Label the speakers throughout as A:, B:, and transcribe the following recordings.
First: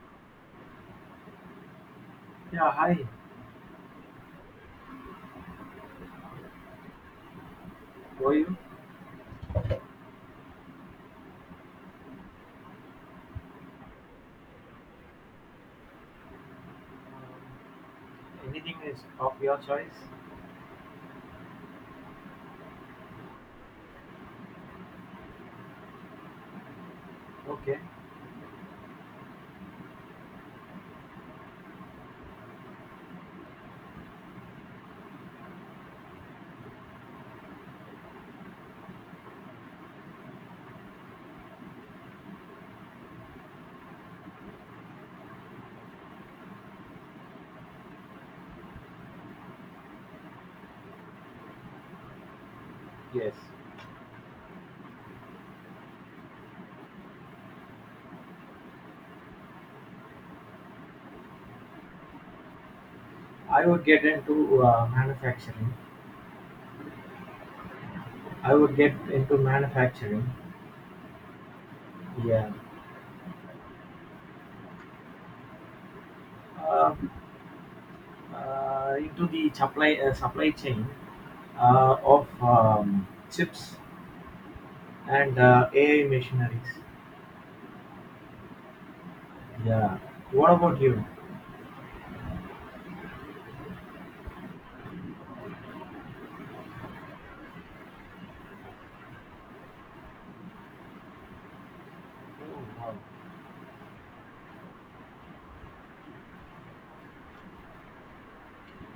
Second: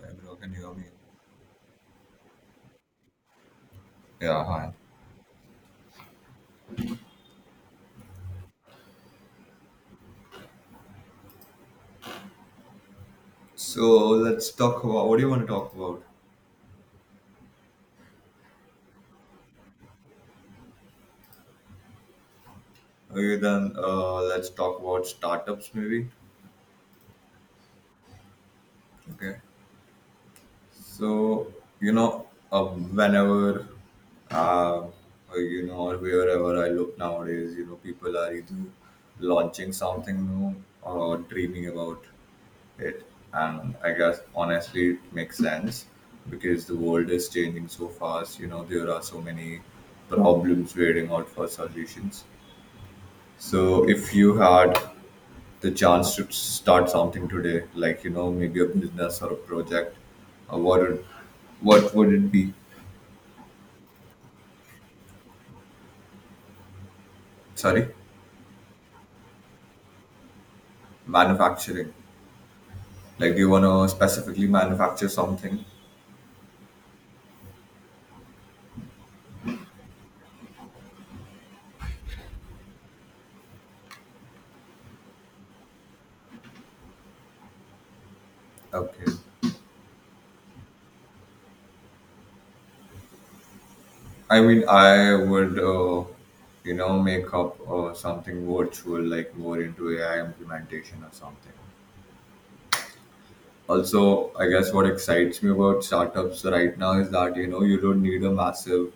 A: Hi, can you hear me?
B: Yeah, hi.
A: Yeah, hi.
B: How are you?
A: So let's talk about, what do you want to talk about?
B: Um, Anything is of your choice?
A: Okay, then let's talk about startups maybe.
B: Okay.
A: Okay. So whenever, uh, or, you know, or wherever I look nowadays, you know, people are either launching something new or dreaming about it, and I guess honestly it makes sense because the world is changing so fast. You know, there are so many problems waiting out for solutions.
B: Yes.
A: So, if you had the chance to start something today, like, you know, maybe a business or a project, uh, what would what would it be?
B: I would get into manufacturing.
A: Sorry,
B: I would get into manufacturing.
A: manufacturing.
B: Yeah.
A: Like, do you want to specifically manufacture something?
B: Uh, into the supply chain of chips and AI machineries.
A: Okay.
B: Yeah. What about you?
A: I mean, I would, you know, make up something virtual, like more into AI implementation or something.
B: Oh, wow.
A: Also, I guess what excites me about startups right now is that, you know, you don't need a massive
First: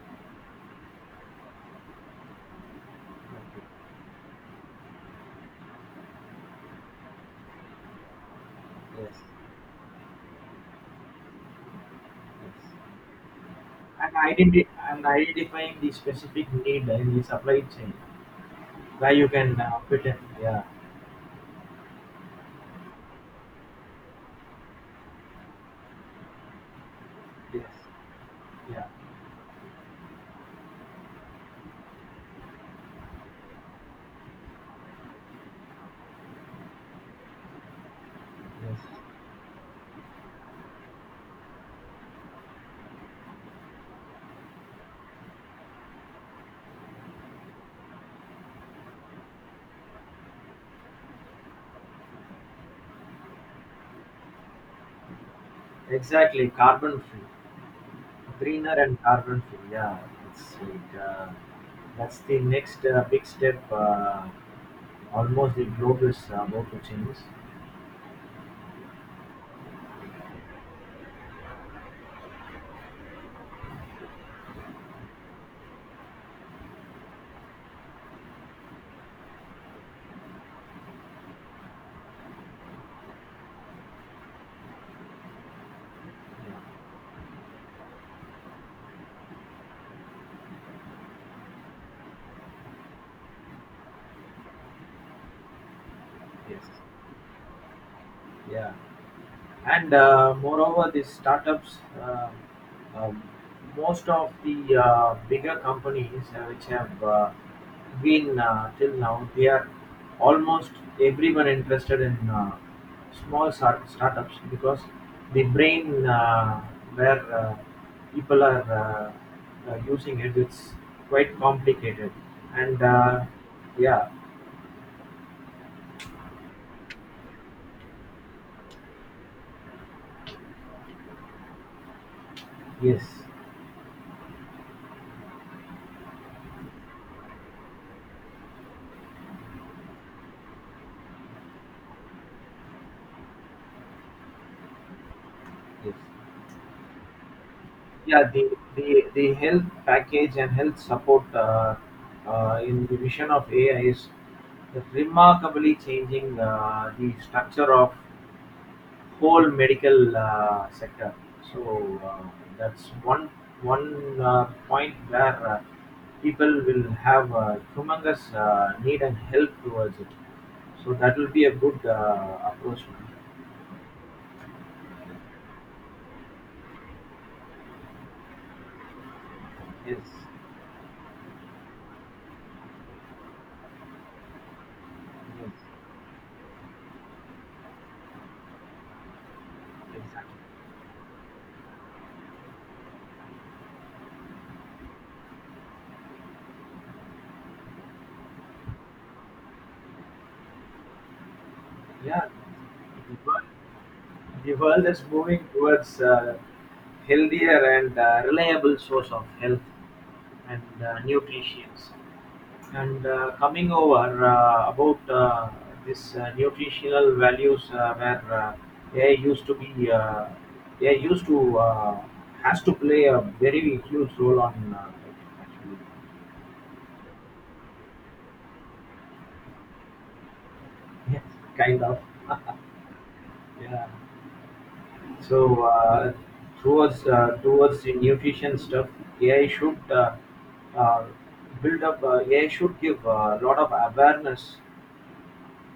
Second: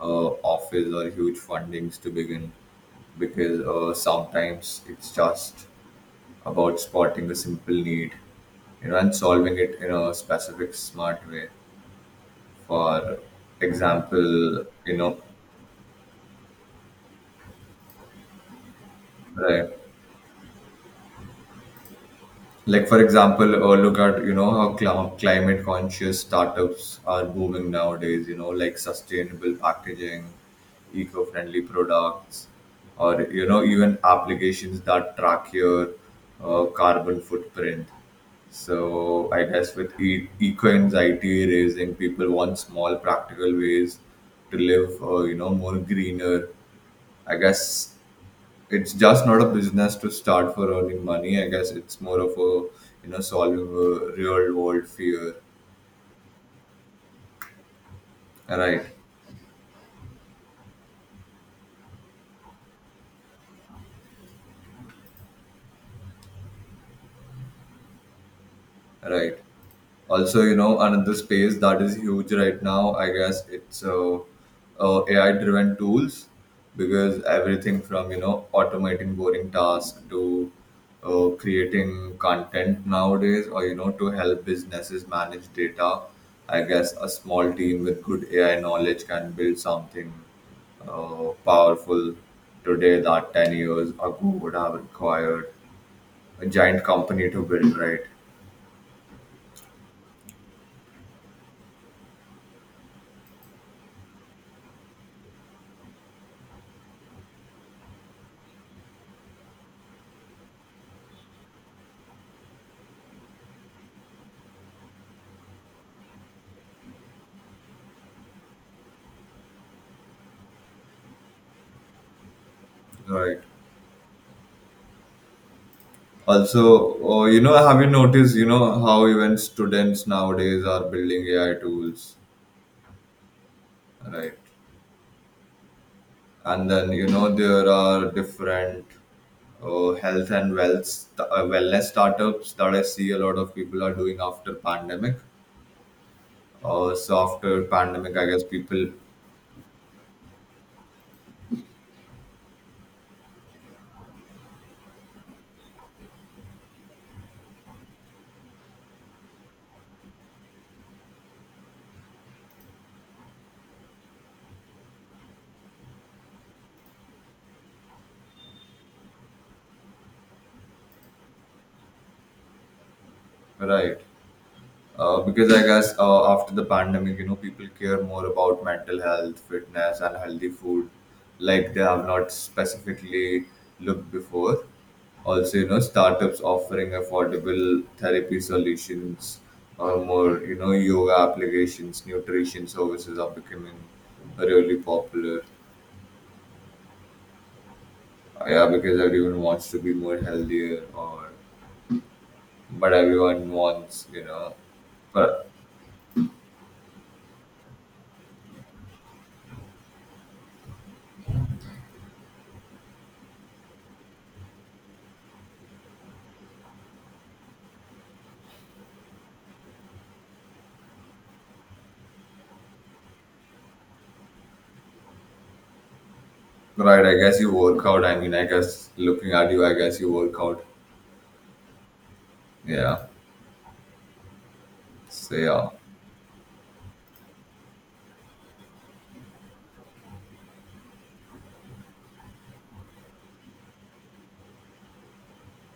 A: uh, office or huge fundings to begin, because
B: Okay.
A: sometimes it's just about spotting a simple need, you know, and
B: Yes.
A: solving it in a specific smart way.
B: Yes.
A: For
B: And
A: example,
B: identi-
A: you
B: and
A: know,
B: identifying the specific need in the supply chain where you can
A: right.
B: fit in. Yeah.
A: Like for example, look at, you know, how climate conscious startups are
B: Yes.
A: booming nowadays. You know, like
B: Yeah.
A: sustainable packaging, eco-friendly products, or, you know, even applications that track your carbon footprint.
B: Yes.
A: So I guess with eco anxiety raising, people want small practical ways to live, you know, more greener. I guess it's just not a business to start for earning money. I guess it's more of a, you know, solving a real world fear.
B: Exactly. Carbon free, greener
A: Right,
B: and carbon free. Yeah. It's like that's the next big step. Almost the globe is about to change.
A: right. Also, you know, another space that is huge right now, I guess it's AI driven tools, because everything from, you know, automating boring tasks to creating content nowadays, or, you know, to help businesses manage data.
B: Yeah.
A: I guess a small team with good AI knowledge can build something powerful today that 10 years ago would have required a
B: Yes.
A: giant company to build, right?
B: Yeah. And moreover, these startups um, most of the bigger companies which have been till now, they are almost everyone interested in startups because the brain, where people are using it, it's quite complicated and
A: Right.
B: yeah.
A: Also, oh, you know, have you noticed, you know, how even students nowadays are building AI tools,
B: Yes.
A: right? And then, you know, there are different health and wealth st- wellness startups that I see a lot of people are doing after pandemic.
B: Yes.
A: Uh, so after pandemic, I
B: Yeah,
A: guess
B: the
A: people,
B: the the health package and health support in the vision of AI is remarkably changing the structure of whole medical sector. So that's one point where people will have a humongous need and help towards it. So that will be a good approach.
A: right? Because I guess after the pandemic, you know, people care more about mental health,
B: Yes,
A: fitness, and healthy food, like they have not specifically looked before. Also,
B: yes,
A: you know, startups offering affordable therapy solutions, or
B: exactly.
A: more, you know, yoga applications, nutrition services are becoming really popular. Yeah, because everyone wants to be more healthier, or but everyone
B: Yeah.
A: wants, you
B: The
A: know,
B: world is moving
A: but
B: towards healthier and reliable source of health and nutrition. And coming over about this nutritional values where AI used to be, uh, AI used to has to play a very huge role on actually,
A: Right, I guess you work out. I mean, I guess looking at you, I guess you work out.
B: kind of.
A: Yeah.
B: Yeah.
A: So
B: So
A: yeah,
B: towards the nutrition stuff, AI should uh, build up. AI should give a lot of awareness.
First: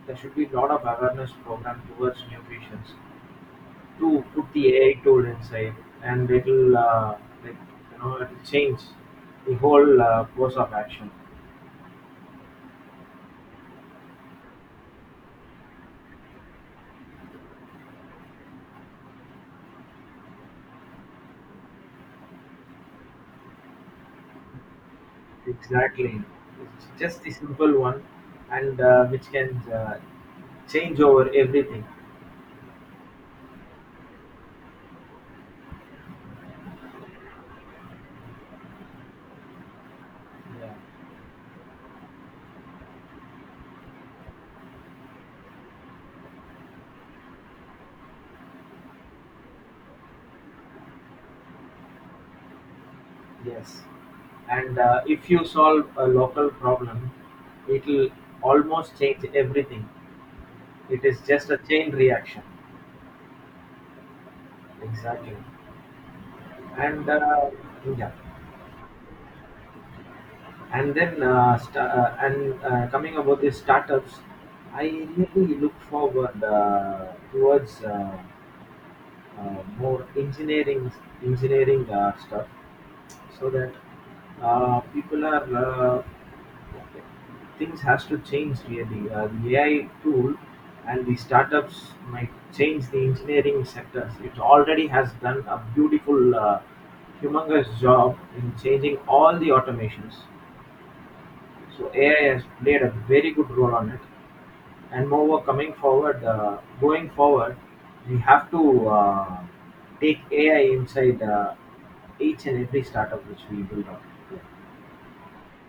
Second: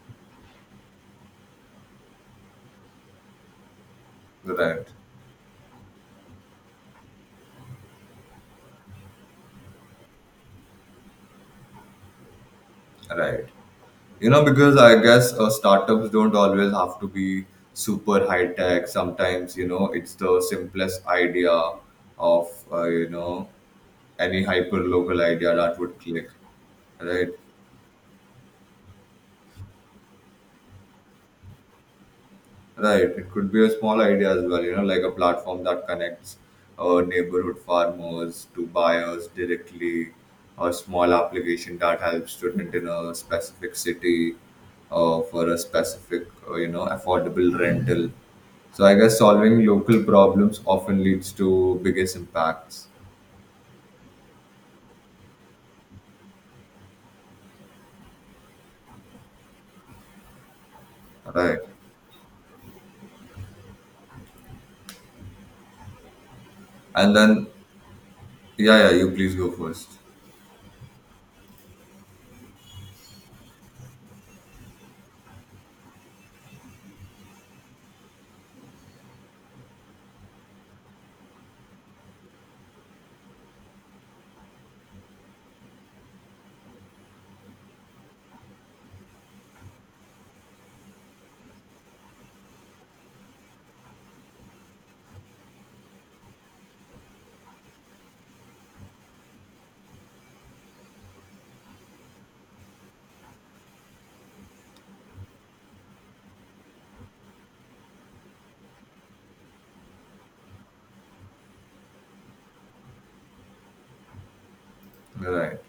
B: There should be a lot of awareness program towards nutrition to put the
A: right,
B: AI tool inside, and it'll like you know it'll change the whole course of action.
A: right. You know, because I guess startups don't always have to be super high tech. Sometimes, you know, it's the simplest idea of, you know, any hyper local idea that would
B: Exactly,
A: click,
B: it's just
A: right?
B: the simple one, and which can change over everything.
A: Right. It could be a small idea as well, you know, like a platform that connects neighborhood farmers to buyers directly,
B: Yeah.
A: or small application that helps student in a specific city for a specific, you know, affordable rental. So I guess solving local problems often leads to biggest impacts.
B: Yes, and if you solve a local problem, it'll almost change everything. It is just a
A: Right.
B: chain reaction. Exactly. And
A: And then,
B: yeah,
A: yeah, yeah, you please go first.
B: and then sta and coming about these startups, I really look forward towards more engineering stuff, so that people are okay, things has to change really. The AI tool and the startups might change the engineering sectors. It already has done a beautiful, humongous job in changing all the automations. So AI has played a very good role on it. And moreover, going forward, we have to take AI inside each and every startup which we build on.
A: Right.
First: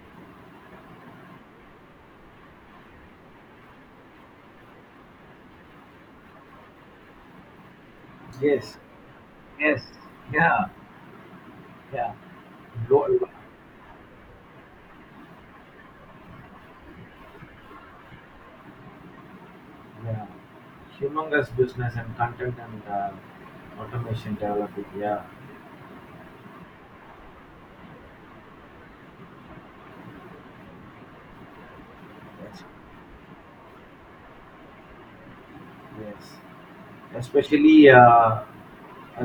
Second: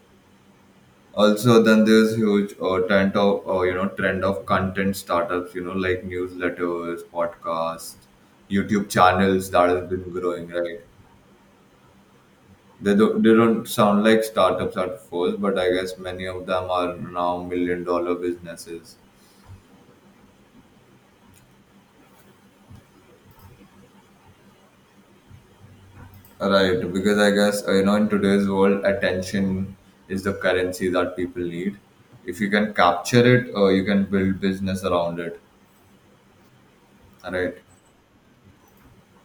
A: Also, then there's huge trend of content startups, you know, like newsletters, podcasts,
B: Yes,
A: YouTube channels that
B: yes,
A: has been growing,
B: yeah,
A: right?
B: yeah. Lo- lo-
A: They don't sound like startups at first, but I guess many of them are now million dollar businesses,
B: yeah, humongous business and content and automation developing. Yeah,
A: right? Because I guess, you know, in today's world attention is the currency that people need. If you
B: that's
A: can capture it, you can build business around it,
B: yes,
A: right?
B: especially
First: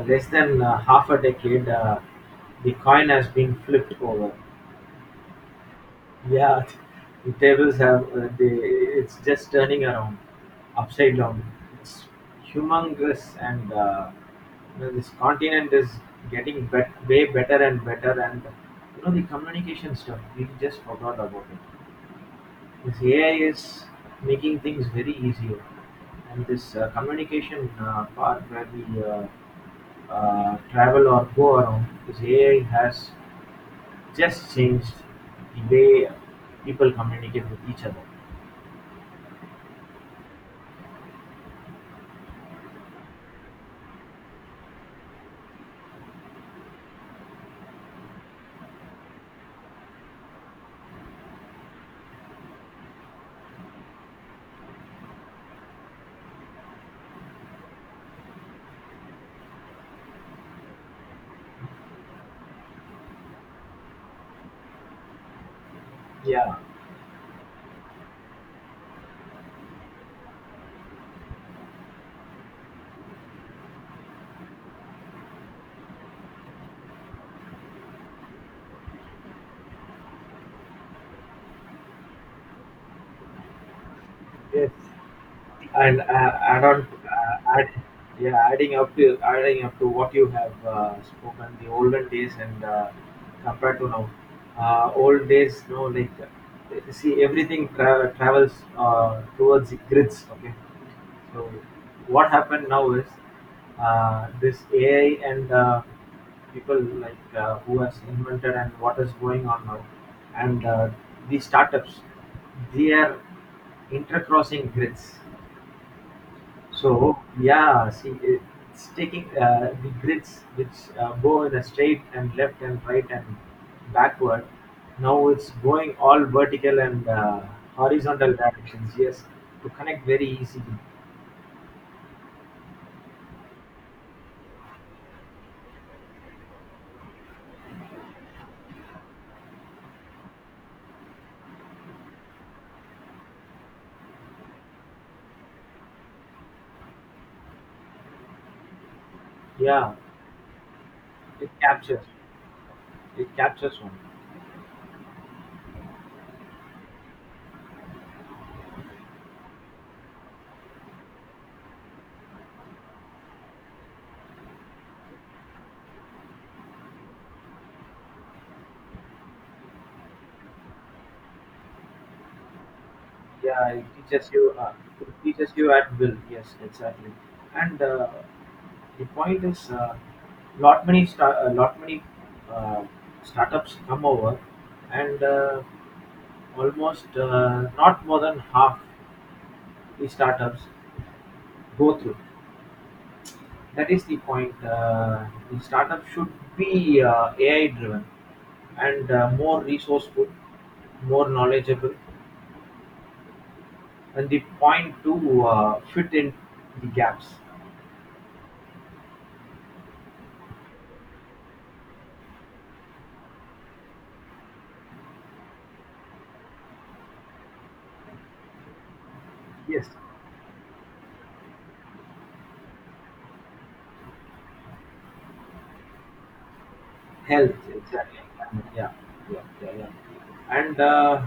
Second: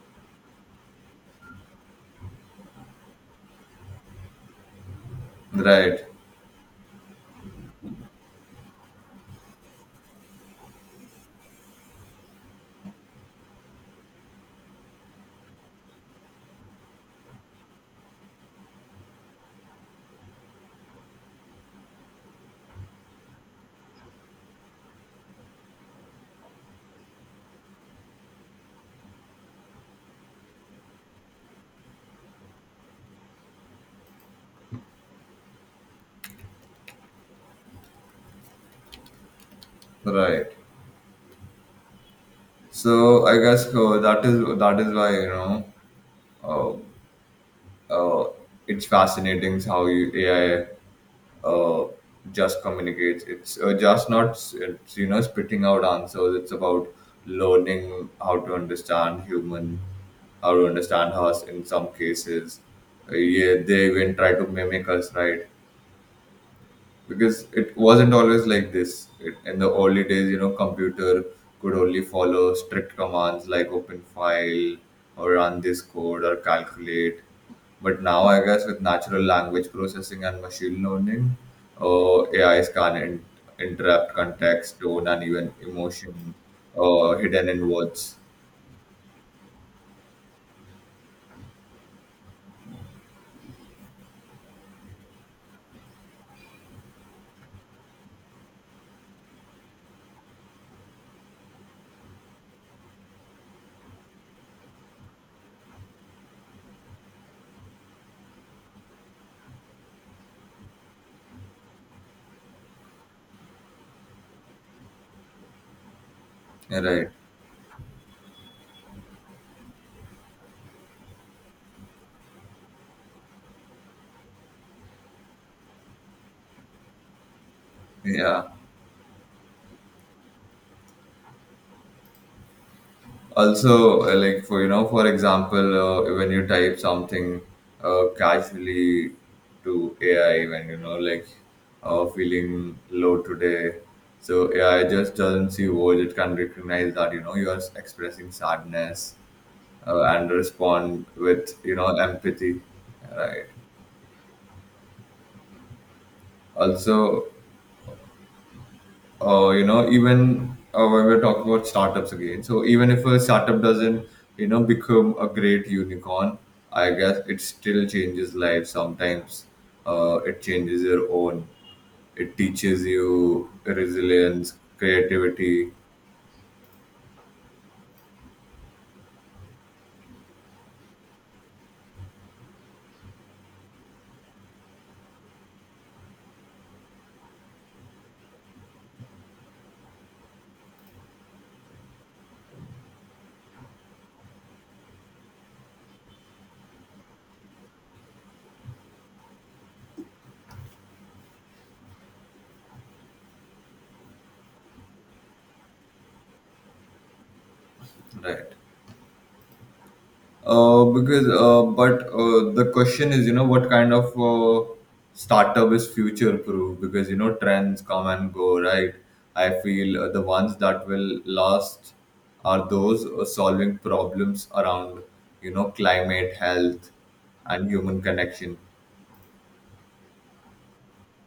B: less than half a decade, the coin has been flipped over.
A: Right,
B: Yeah, the tables have the it's just turning around, upside down. It's humongous, and you know, this continent is getting way better and better. And you know the communication stuff we just forgot about it. This AI is making things very easier, and this communication part where we travel or go around, this AI has just changed the way people communicate with each other.
A: right. So I guess that is why, uh, uh, it's fascinating how you, AI, uh, just communicates. It's, just not s- it's, you know, spitting out answers. It's about learning how to understand human, how to understand us in some cases. Yeah, they even try to mimic us, right?
B: Yeah,
A: Because it wasn't always like this. It, in the early days, you know, computer could only follow strict commands like open file or run this code or calculate. But now, I guess with natural language processing and machine learning, A is can interrupt
B: yes.
A: context, tone, and even
B: And
A: emotion
B: add on,
A: hidden
B: uh, add,
A: in words.
B: yeah, adding up to what you have spoken, the olden days and compared to now, old days, no, like see everything travels towards the grids. Okay. So what happened now is this AI and people like who has invented and what is going on now, and these startups, they are intercrossing grids.
A: Right?
B: So yeah, see, it's taking the grids which go in a straight and left and right and backward. Now it's going all vertical and horizontal
A: Yeah.
B: directions. Yes, to connect very easily.
A: Also, like, for you know, for example, when you type something casually to AI, when, you know, like feeling low today, so AI just doesn't see words, it can recognize that, you know, you are expressing sadness,
B: Yeah.
A: and respond
B: It
A: with, you know,
B: captures.
A: empathy,
B: It
A: right?
B: captures one.
A: Also, you know, even when we're talking about startups again, so even if a startup doesn't, you know, become a great unicorn, I guess it still changes lives. Sometimes it changes your own. It teaches you
B: Yeah, it teaches
A: resilience,
B: you. It teaches
A: creativity,
B: you at will. Yes, exactly. And the point is, lot many uh, startups come over, and almost not more than half the startups go through. That is the point. The startup should be AI driven and more resourceful, more knowledgeable, and the point to fit in the gaps.
A: right? Because but The question is, you know, what kind of startup is future proof? Because, you know, trends come and go, right? I
B: Yes,
A: feel the ones that will last are those solving problems around, you know, climate, health,
B: health
A: and human
B: exactly.
A: connection.
B: Yeah, yeah, yeah, yeah.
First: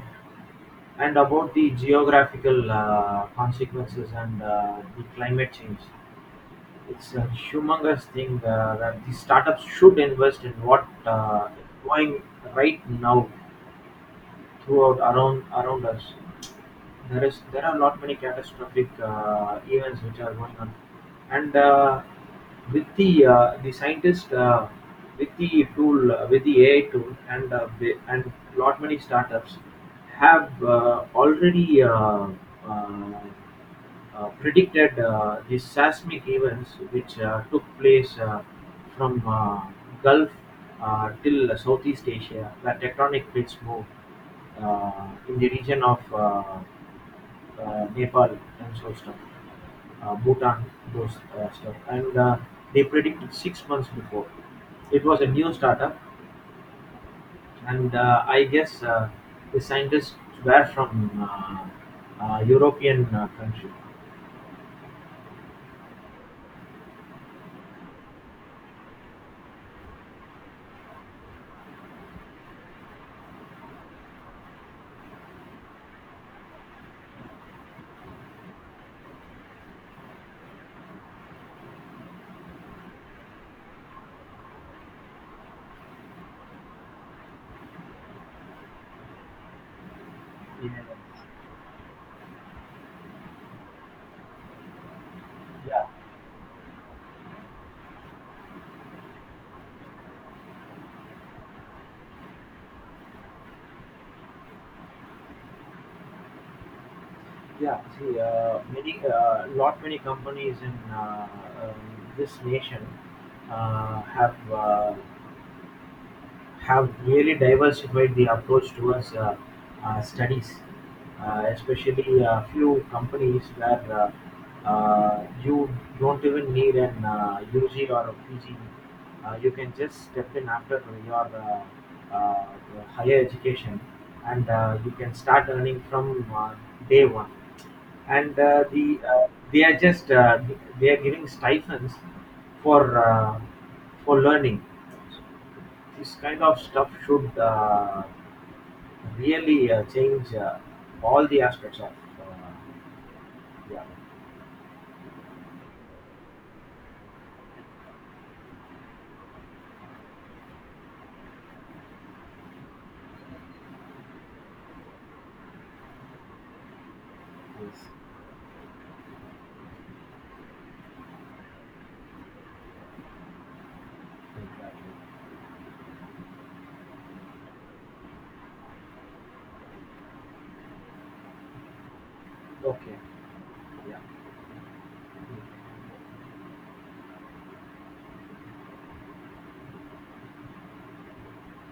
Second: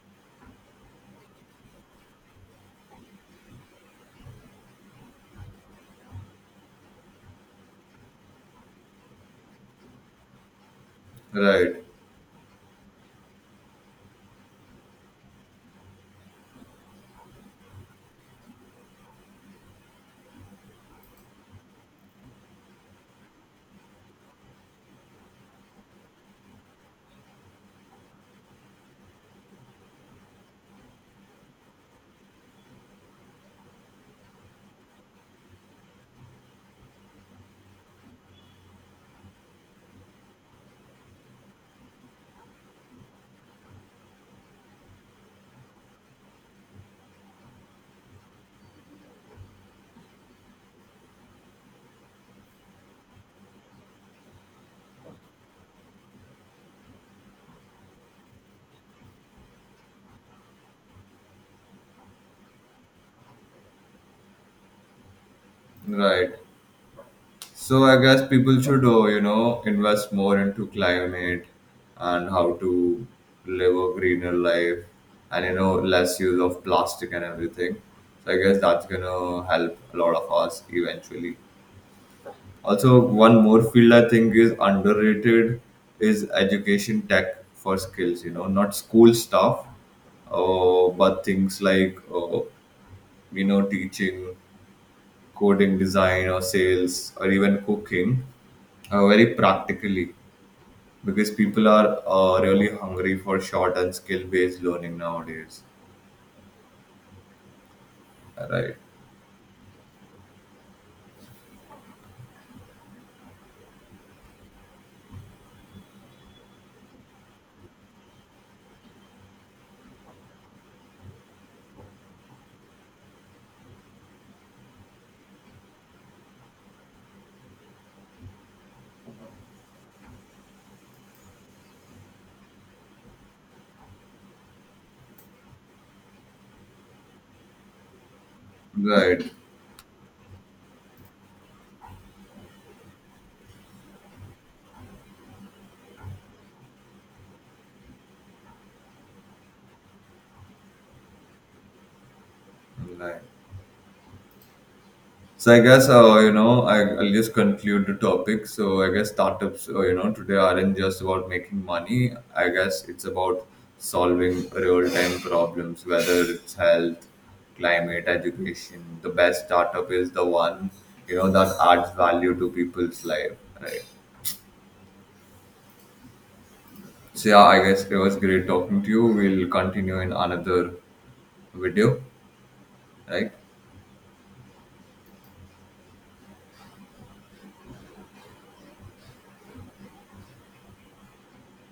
B: And about the geographical consequences and the climate change, it's a humongous thing that the startups should invest in what is
A: Right,
B: going right now throughout around us. There are not many catastrophic events which are going on, and with the scientist with the tool with the AI tool and lot many startups have already uh, predicted the seismic events which took place from Gulf till Southeast Asia, where tectonic plates move in the region of Nepal and so stuff, Bhutan, those stuff, and they predicted 6 months before. It was a new startup, and I guess the scientists were from European country.
A: right. So I guess people should, you know, invest more into climate and how to live a greener life and, you know, less use of plastic and everything. So I guess that's gonna help a lot of us eventually. Also, one more field I think is underrated is education tech for skills, you know, not school stuff,
B: Yeah,
A: but things like, you know, teaching, coding,
B: yeah,
A: design, or sales, or even cooking, very practically, because people are really hungry for short and skill based learning nowadays,
B: yeah. See,
A: right?
B: lot many companies in uh, this nation uh, have uh, have really diversified the approach towards studies, especially a few companies where you don't even need an UG or a PG. You can just step in after your higher education and you can start earning from day one and
A: Right,
B: they are just they are giving stipends for uh, for learning. This kind of stuff should really change all the aspects of uh,
A: right.
B: yeah.
A: So I guess, I'll just conclude the topic. So I guess startups, you know, today aren't just about making money. I guess it's about solving real time problems, whether it's health,
B: Yes.
A: climate, education. The best startup is the one, you know, that adds value to people's life, right?
B: Exactly.
A: So yeah, I guess it was great talking to you. We'll continue in another video,
B: Okay.
A: right?
B: Yeah.